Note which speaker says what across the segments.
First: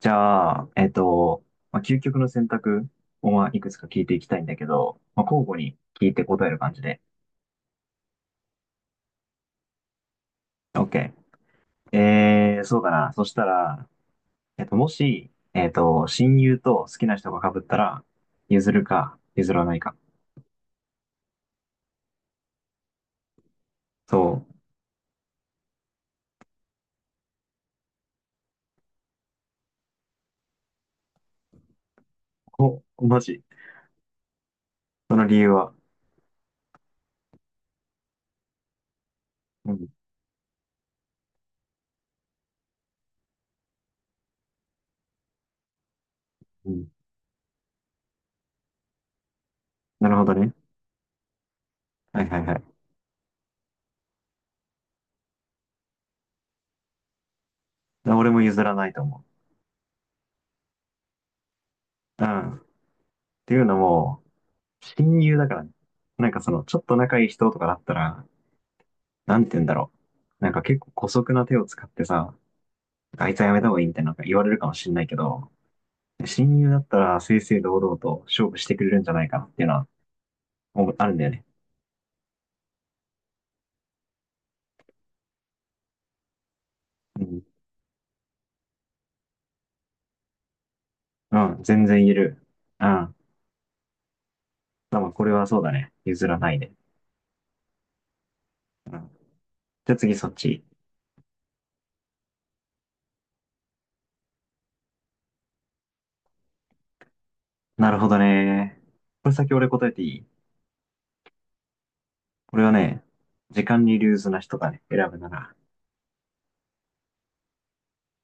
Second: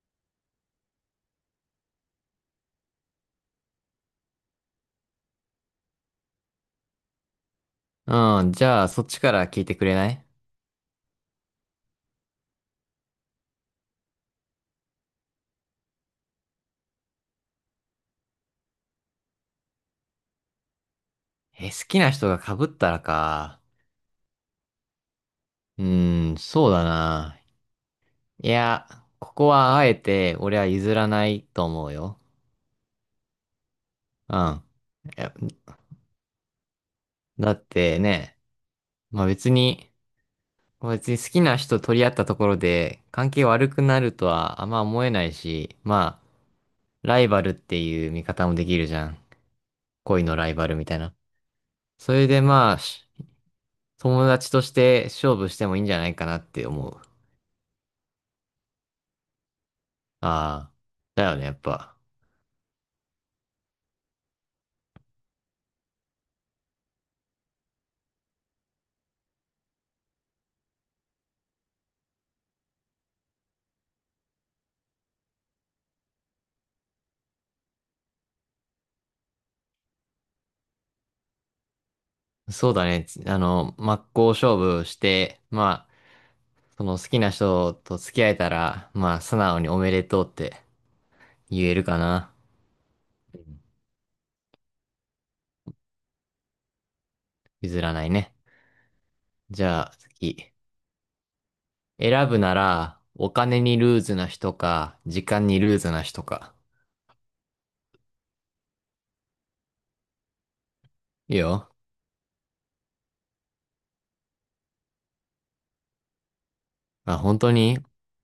Speaker 1: じゃあ、まあ、究極の選択を、まあ、いくつか聞いていきたいんだけど、まあ、交互に聞いて答える感じで。
Speaker 2: うん、じゃあ、そっちから聞いてくれない？
Speaker 1: OK。そうだな。そしたら、もし、親友と好きな人が被ったら、譲るか、譲らないか。
Speaker 2: え、好きな人が被ったらか。
Speaker 1: そう。
Speaker 2: うーん、そうだな。いや、ここはあえて俺は譲らないと思うよ。
Speaker 1: お、マジ。
Speaker 2: うん。
Speaker 1: そ
Speaker 2: い
Speaker 1: の
Speaker 2: や、
Speaker 1: 理由は？
Speaker 2: だってね、まあ別
Speaker 1: うん、
Speaker 2: に、別に好きな人取り合ったところで関係悪くなるとはあんま思えないし、まあ、
Speaker 1: うん。
Speaker 2: ライバルっていう見方もできるじゃん。
Speaker 1: なる
Speaker 2: 恋
Speaker 1: ほど
Speaker 2: のラ
Speaker 1: ね。
Speaker 2: イバルみたいな。そ
Speaker 1: は
Speaker 2: れ
Speaker 1: いは
Speaker 2: で
Speaker 1: いは
Speaker 2: まあ、
Speaker 1: い。
Speaker 2: 友達として勝負してもいいんじゃないかなって思う。
Speaker 1: 俺も譲らないと思
Speaker 2: ああ、だよね、やっぱ。
Speaker 1: う。うん。っていうのも、親友だからね。なんかその、ちょっと仲いい人とかだったら、なんて言うんだろう。なんか結構姑息な手を使ってさ、あいつはやめた方がいいみたいななんか言われるかもしんないけど、親友だったら正々堂々と勝負してくれるんじゃないかなっていうのは思うあるんだよね。
Speaker 2: そうだね。あの、真っ向勝負して、まあ、その好き
Speaker 1: う
Speaker 2: な
Speaker 1: ん。
Speaker 2: 人と付き合えたら、まあ、素直におめでとうって
Speaker 1: う
Speaker 2: 言
Speaker 1: ん、
Speaker 2: える
Speaker 1: 全
Speaker 2: か
Speaker 1: 然言え
Speaker 2: な。
Speaker 1: る。うん。
Speaker 2: うん、
Speaker 1: でもこれはそうだね。譲らないで。
Speaker 2: 譲らないね。
Speaker 1: うん。
Speaker 2: じゃ
Speaker 1: じ
Speaker 2: あ、
Speaker 1: ゃあ次そっ
Speaker 2: 次。
Speaker 1: ち。
Speaker 2: 選ぶなら、お金にルーズな人か、時間にルーズな人か。
Speaker 1: なるほどね。これ先俺答えていい？
Speaker 2: いいよ。
Speaker 1: 俺はね、時間にルーズな人がね、選ぶなら。
Speaker 2: あ、本当に？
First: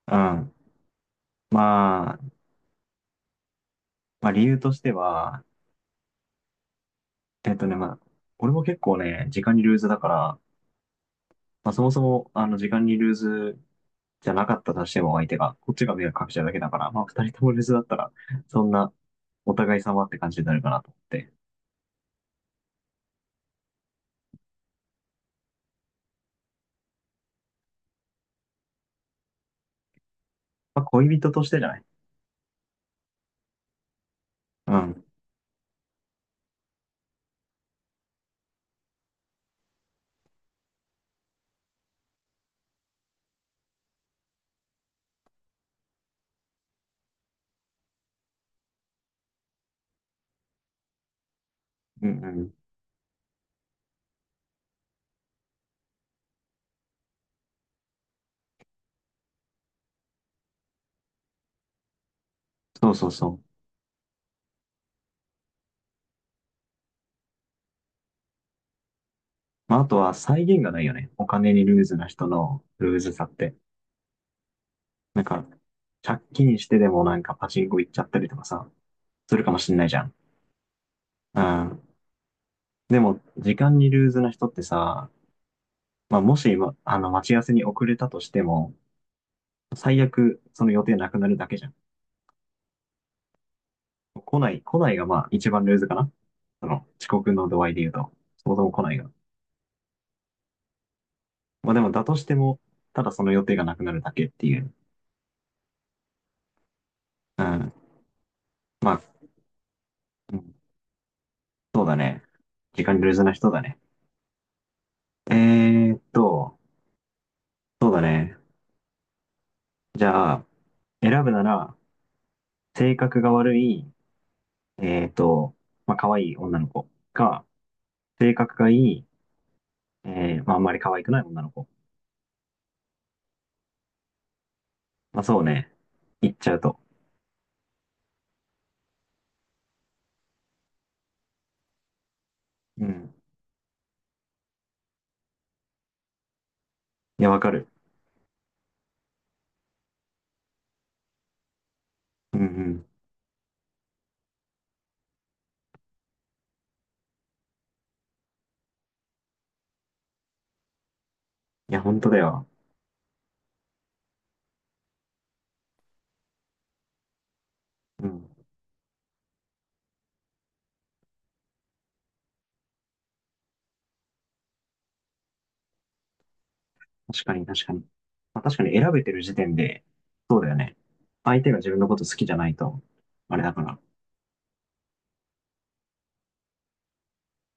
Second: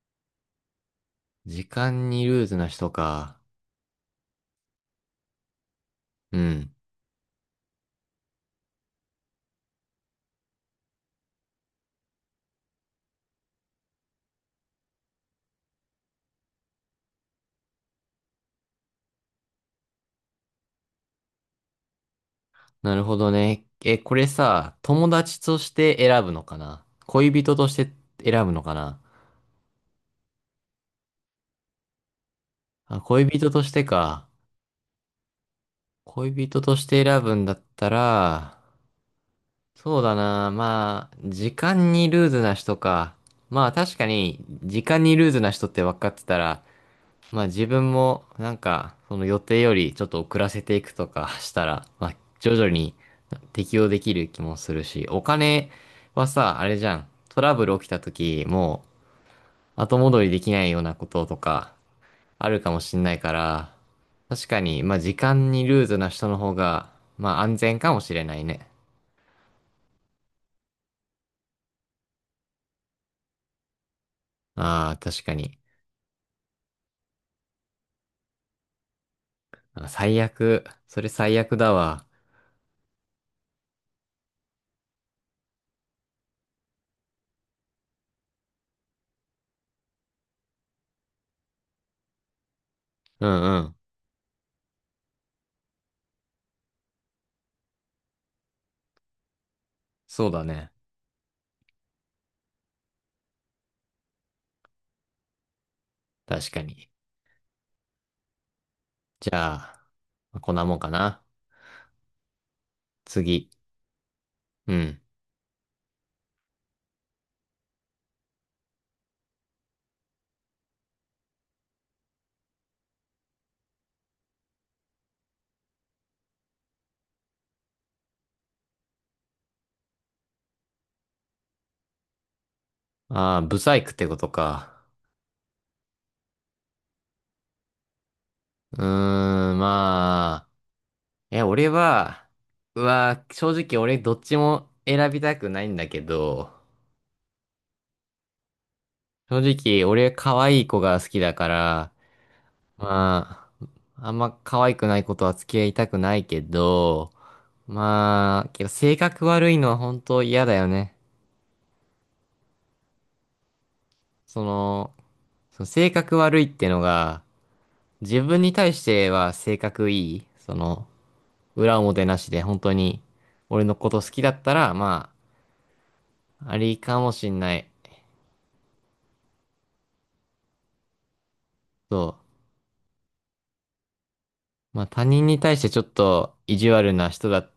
Speaker 1: うん。
Speaker 2: 時間
Speaker 1: まあ、
Speaker 2: にルーズな人か。
Speaker 1: まあ理由としては、
Speaker 2: うん。
Speaker 1: まあ、俺も結構ね、時間にルーズだから、まあ、そもそも、時間にルーズじゃなかったとしても相手が、こっちが迷惑かけちゃうだけだから、まあ、二人ともルーズだったら、そんな、お互い様って感じになるかなと思って。
Speaker 2: なるほどね。え、これさ、友達として選ぶのかな、恋人として選ぶのかな。
Speaker 1: まあ、恋人としてじゃない？
Speaker 2: あ、恋人としてか。
Speaker 1: うん。
Speaker 2: 恋人として選ぶんだったら、そうだな。まあ、時間にルーズな人か。まあ確かに、時間にルーズな人って分かってたら、まあ自分もなんか、その予定よりちょっと遅らせていくとかしたら、
Speaker 1: う
Speaker 2: まあ
Speaker 1: んうん。
Speaker 2: 徐々に適応できる気もするし、お金はさ、あれじゃん。トラブル起きた時、もう後戻りできないようなこととか、あるかも
Speaker 1: そう
Speaker 2: しん
Speaker 1: そう
Speaker 2: ない
Speaker 1: そ
Speaker 2: か
Speaker 1: う。
Speaker 2: ら、確かに、まあ時間にルーズな人の方が、まあ安全かもしれないね。
Speaker 1: まあ、あとは、際限がないよね。お金にルーズな人のルーズさって。
Speaker 2: ああ、
Speaker 1: なん
Speaker 2: 確か
Speaker 1: か、
Speaker 2: に。
Speaker 1: 借金してでもなんかパチンコ行っちゃったりとかさ、するかもしんない
Speaker 2: あ、
Speaker 1: じゃん。
Speaker 2: 最悪。それ最
Speaker 1: う
Speaker 2: 悪だ
Speaker 1: ん。
Speaker 2: わ。
Speaker 1: でも、時間にルーズな人ってさ、まあ、もし、まあの、待ち合わせに遅れたとしても、最悪、その予定なくなるだけじゃん。
Speaker 2: うんうん。
Speaker 1: 来ない、来ないがまあ一番ルーズかな。その遅刻の度合いで言うと、そもそも来ないが。
Speaker 2: そうだね。
Speaker 1: まあでもだとしても、ただその予定がなくなるだけっていう。
Speaker 2: 確かに。
Speaker 1: うん。まあ、
Speaker 2: じゃあ、
Speaker 1: う
Speaker 2: まあこ
Speaker 1: ん
Speaker 2: んなもんかな。
Speaker 1: そうだね。時間ルーズな
Speaker 2: 次。
Speaker 1: 人だね。
Speaker 2: うん。
Speaker 1: えーっと、そうだね。じゃあ、選ぶなら、性格が悪い、えーっと、まあ可愛い女の子か、性格がいい、まああんまり可愛くない女の子。
Speaker 2: ああ、ブサイクってことか。
Speaker 1: まあそうね。言っちゃうと。
Speaker 2: うーん、まあ。え、俺は、う
Speaker 1: うん。
Speaker 2: わ、正直俺どっちも選びたくないんだけど、
Speaker 1: いや、わかる。
Speaker 2: 正直俺可愛い子が好きだから、
Speaker 1: うんうん。
Speaker 2: まあ、あんま可愛くないことは付き合いたくないけど、まあ、けど性格悪いのは本当嫌だよね。
Speaker 1: いや、本当だよ。
Speaker 2: その、その性格悪いってのが、
Speaker 1: う
Speaker 2: 自
Speaker 1: ん。
Speaker 2: 分に対しては性格いい。その、裏表なしで本当に俺のこと好きだったら、まあ、ありかも
Speaker 1: 確
Speaker 2: し
Speaker 1: か
Speaker 2: ん
Speaker 1: に、
Speaker 2: な
Speaker 1: 確
Speaker 2: い。
Speaker 1: かに。まあ、確かに選べてる時点で、そうだよね。相手が自分のこ
Speaker 2: そ
Speaker 1: と好きじゃないと、あれだから。
Speaker 2: う。まあ他人に対してちょっと意地悪な人だっ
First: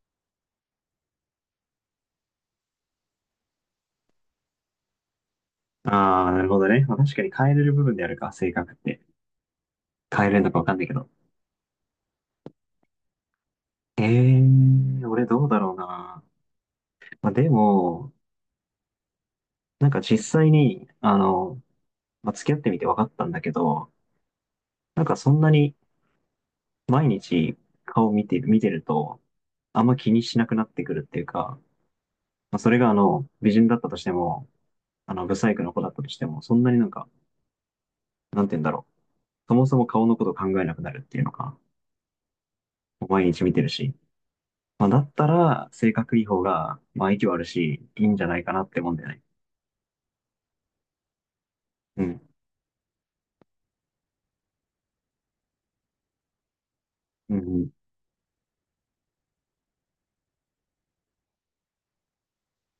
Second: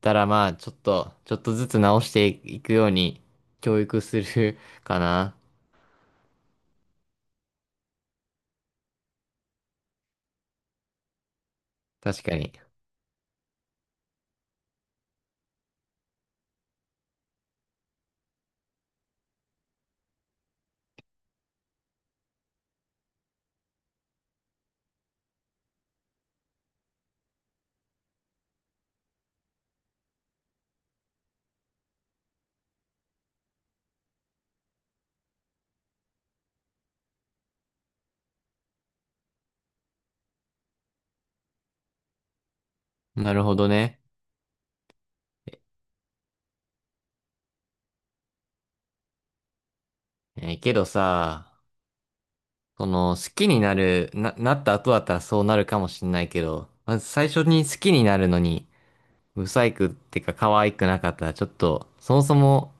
Speaker 2: たら、まあちょっと、ちょっとずつ直していくように教育する かな。
Speaker 1: ああ、なるほどね。まあ、確かに変えれる部分であるか、性格って。変えれるのかわかんないけど。
Speaker 2: 確かに。
Speaker 1: ええー、俺どうだろうな。まあ、でも、なんか実際に、まあ、付き合ってみて分かったんだけど、なんかそんなに毎日顔見てると、あんま気にしなくなってくるっていうか、まあ、それが美人だったとしても、ブサイクの子だったとしても、そんなになんか、なんて言うんだろう。そもそも顔のこと考えなくなるっていうのか、毎
Speaker 2: なる
Speaker 1: 日見
Speaker 2: ほ
Speaker 1: て
Speaker 2: ど
Speaker 1: るし。
Speaker 2: ね。
Speaker 1: まあ、だったら、性格いい方が、まあ、息はあるし、いいんじゃないかなってもんだよね。
Speaker 2: えーけどさ、
Speaker 1: うん。
Speaker 2: その、好きになる、な、なった後だったらそうなるかもしんないけど、まず最
Speaker 1: うん
Speaker 2: 初
Speaker 1: う
Speaker 2: に
Speaker 1: ん。
Speaker 2: 好きになるのに、不細工ってか可愛くなかったら、ちょっと、そもそも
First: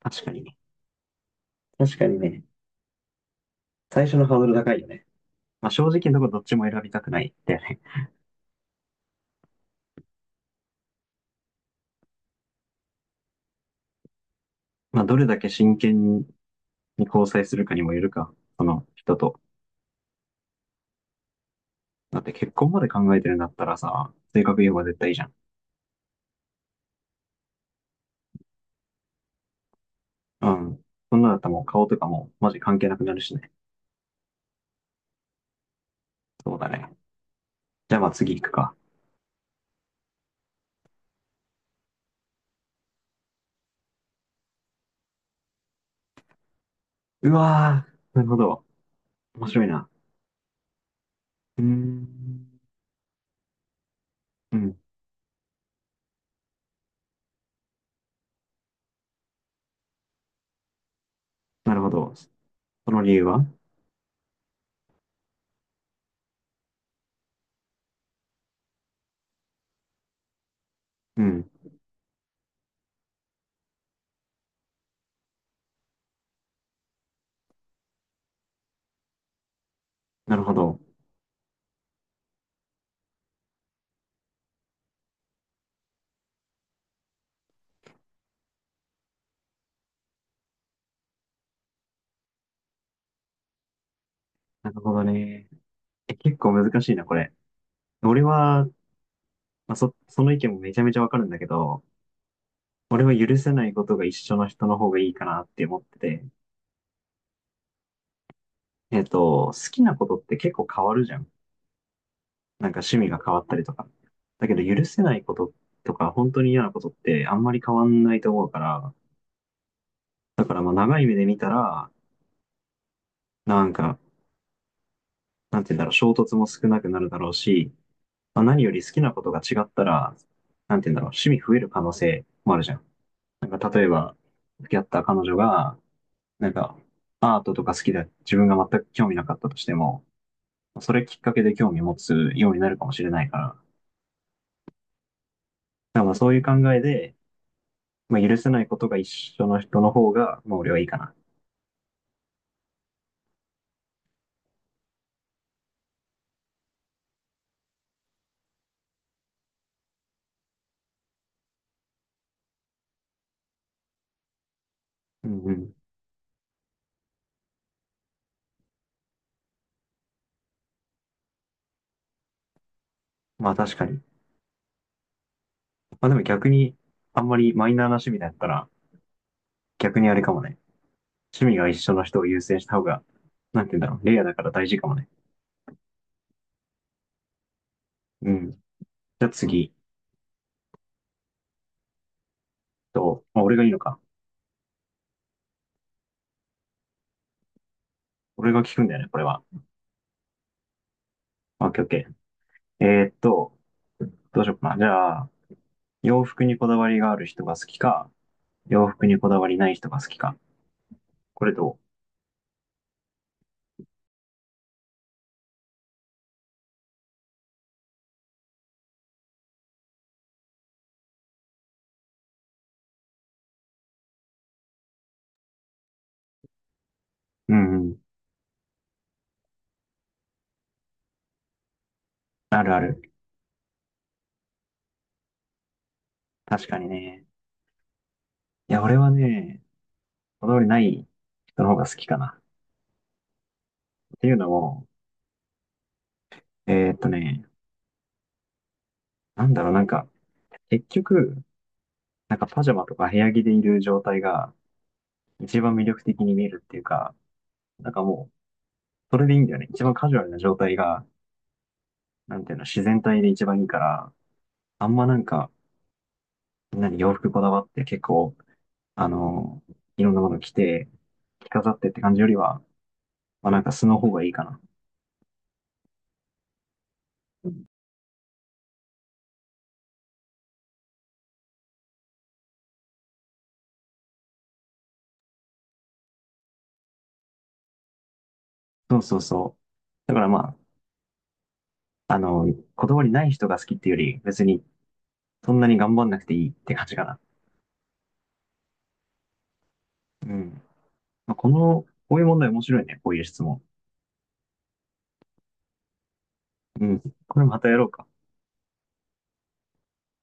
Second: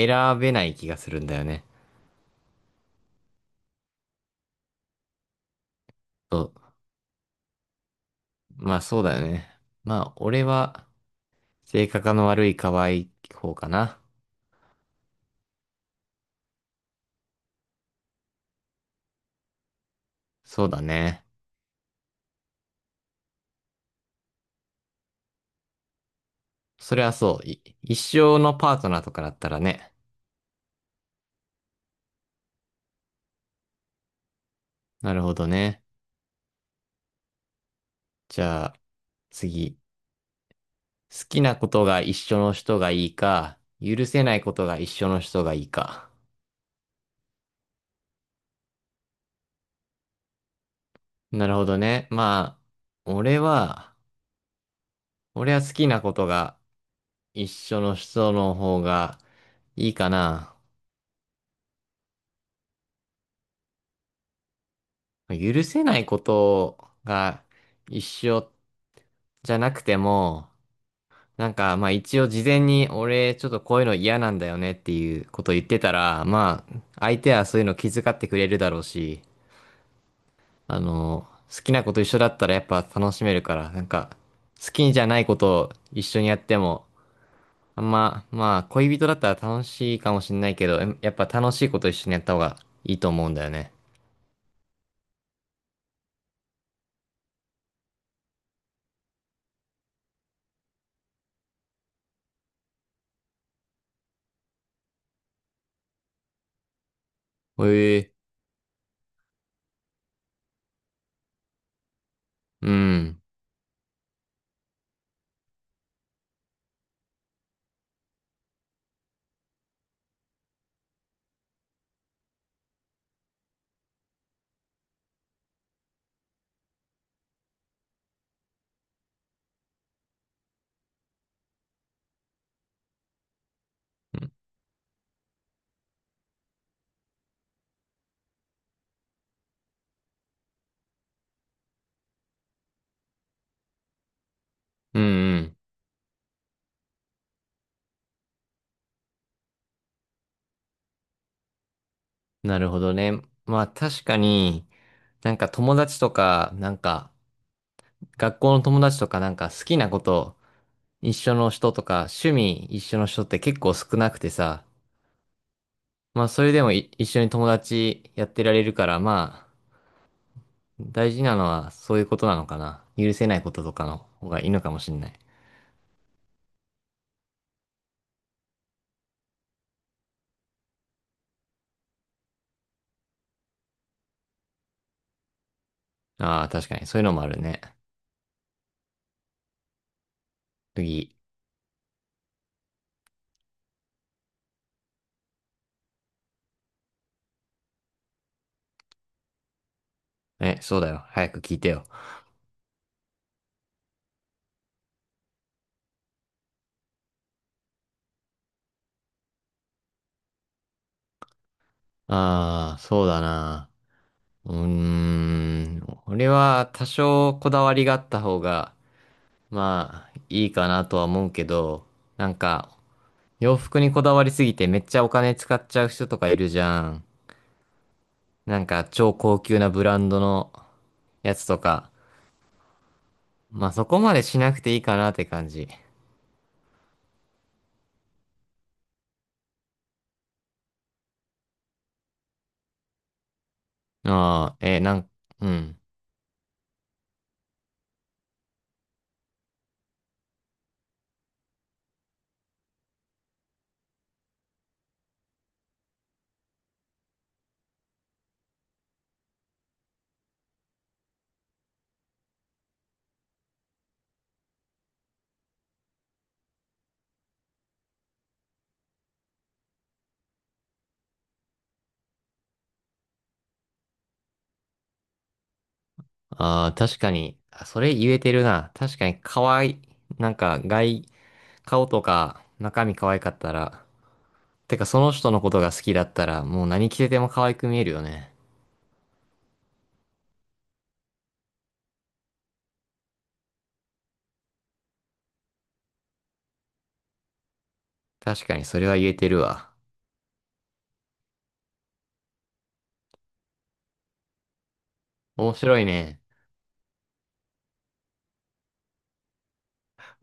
Speaker 1: 確か
Speaker 2: べ
Speaker 1: に。
Speaker 2: ない気がするんだよね。
Speaker 1: 確かにね。最初のハードル高いよね。まあ、正直なとこど
Speaker 2: そ
Speaker 1: っちも
Speaker 2: う。
Speaker 1: 選びたくないんだよね。
Speaker 2: まあそうだよね。まあ、俺は、性格の悪い可愛い方かな。
Speaker 1: まあ、どれだけ真剣に交際するかにもよるか、その人と。
Speaker 2: そうだね。
Speaker 1: だって結婚まで考えてるんだったらさ、性格いい方が絶対いいじゃん。
Speaker 2: それはそう。一生のパートナーとかだったらね。
Speaker 1: うん。そんなだったらもう顔とかもマジ関係なくなるしね。
Speaker 2: なるほどね。
Speaker 1: そうだね。じゃあまあ次
Speaker 2: じ
Speaker 1: 行く
Speaker 2: ゃ
Speaker 1: か。
Speaker 2: あ、次。好きなことが一緒の人がいいか、許せないことが一緒の人がいいか。
Speaker 1: うわー、なるほど。面白いな。
Speaker 2: なる
Speaker 1: うー
Speaker 2: ほどね。
Speaker 1: ん。
Speaker 2: まあ、俺は、
Speaker 1: うん。
Speaker 2: 俺は好きなことが一緒の人の方がいいかな。
Speaker 1: なるほど。その理由は？
Speaker 2: 許せないことが一緒じゃなくても、
Speaker 1: う
Speaker 2: な
Speaker 1: ん。
Speaker 2: んかまあ一応事前に俺ちょっとこういうの嫌なんだよねっていうこと言ってたら、まあ相手はそういうの気遣ってくれるだろうし、
Speaker 1: なるほど。
Speaker 2: あの、好きなこと一緒だったらやっぱ楽しめるから、なんか、好きじゃないことを一緒にやっても、あんま、まあ、恋人だったら楽しいかもしんないけど、やっぱ楽しいこと一緒にやった方がいいと思うんだよね。
Speaker 1: なるほどね。え、結構難しいな、これ。俺は、まあ、その意見もめちゃめちゃわかるんだけど、俺は許せないことが一緒の人の方がいいかなって思ってて。
Speaker 2: ええ。
Speaker 1: 好きなことって結構変わるじゃん。な
Speaker 2: う
Speaker 1: んか趣味が
Speaker 2: ん。
Speaker 1: 変わったりとか。だけど許せないこととか、本当に嫌なことってあんまり変わんないと思うから、だからまあ長い目で見たら、なんか、なんて言うんだろう、衝突も少なくなるだろうし、まあ、何より好きなことが違ったら、なんて言うんだろう、趣味増える可能性もあるじゃん。なんか例えば、付き合った彼女が、なんか、アートとか好きで自分が全く興味なかったとしても、それきっかけで興味持つようになるかもしれないから、だか
Speaker 2: うんうん。
Speaker 1: らまあそういう考えで、まあ、許せないことが一緒の人の方が、まあ俺はいいかな。
Speaker 2: なるほどね。まあ確かに、なんか友達とか、なんか学校の友達とかなんか好きなこと一緒の人とか趣味一緒の人って結構少なくてさ、
Speaker 1: うんうん。
Speaker 2: まあ、それでも一緒に友達やってられるから、まあ、大事なのはそういうことなのかな。許せない
Speaker 1: ま
Speaker 2: こ
Speaker 1: あ
Speaker 2: とと
Speaker 1: 確
Speaker 2: か
Speaker 1: か
Speaker 2: の
Speaker 1: に。
Speaker 2: 方がいいのかもしれない。
Speaker 1: まあでも逆に、あんまりマイナーな趣味だったら、逆にあれかもね。趣味が一緒の人を優先した方が、なんて言うんだろう。レイヤーだから大事かもね。
Speaker 2: ああ、確かに。そういうのもあるね。
Speaker 1: うん。じゃあ次
Speaker 2: 次。
Speaker 1: と、まあ、俺がいいのか。俺が聞くんだよね、これは。
Speaker 2: え、そうだよ。早く聞い
Speaker 1: オ
Speaker 2: て
Speaker 1: ッケー
Speaker 2: よ。
Speaker 1: オッケー。どうしようかな。じゃあ、洋服にこだわりがある人が好きか、洋服にこだわりない人が好きか。これど
Speaker 2: ああ、そうだな。うーん。俺は多少こだわりがあった方が、まあ、いいかなとは思うけど、なんか、洋服にこだわりすぎてめっちゃお金使っちゃう人とかいるじゃん。
Speaker 1: う？うんうん。
Speaker 2: なんか、超高級なブランドのやつとか。
Speaker 1: あるある。
Speaker 2: まあそこまでしなくていいかなって感じ。
Speaker 1: 確かにね。いや、俺はね、こだわりない人の方が好きかな。っていうの
Speaker 2: ああ、えー
Speaker 1: も、
Speaker 2: なん、うん。
Speaker 1: えーっとね、なんだろう、なんか、結局、なんかパジャマとか部屋着でいる状態が一番魅力的に見えるっていうか、なんかもう、それでいいんだよね。一番カジュアルな状態が、なんていうの、自然体で一番いいから、あんまなんか、みんなに洋服こだわって結構、あの、いろんなもの着て、着飾ってって感じよりは、まあなんか素の方がいいかな。
Speaker 2: ああ、確かに、あ、それ言えてるな。確かに可愛い。なんか外、顔とか中身可愛かったら、てかその人のことが好きだったら、もう何着てても可愛く見えるよね。
Speaker 1: そうそうそう。だからまあ、こだわりない人が好きっていうより、別にそんなに頑張んなくていいって感じかな。
Speaker 2: 確かにそれは言えてるわ。
Speaker 1: うん。まあこの、こういう問題面白いね。こういう質問。
Speaker 2: 面白いね。
Speaker 1: うん。これまたやろうか。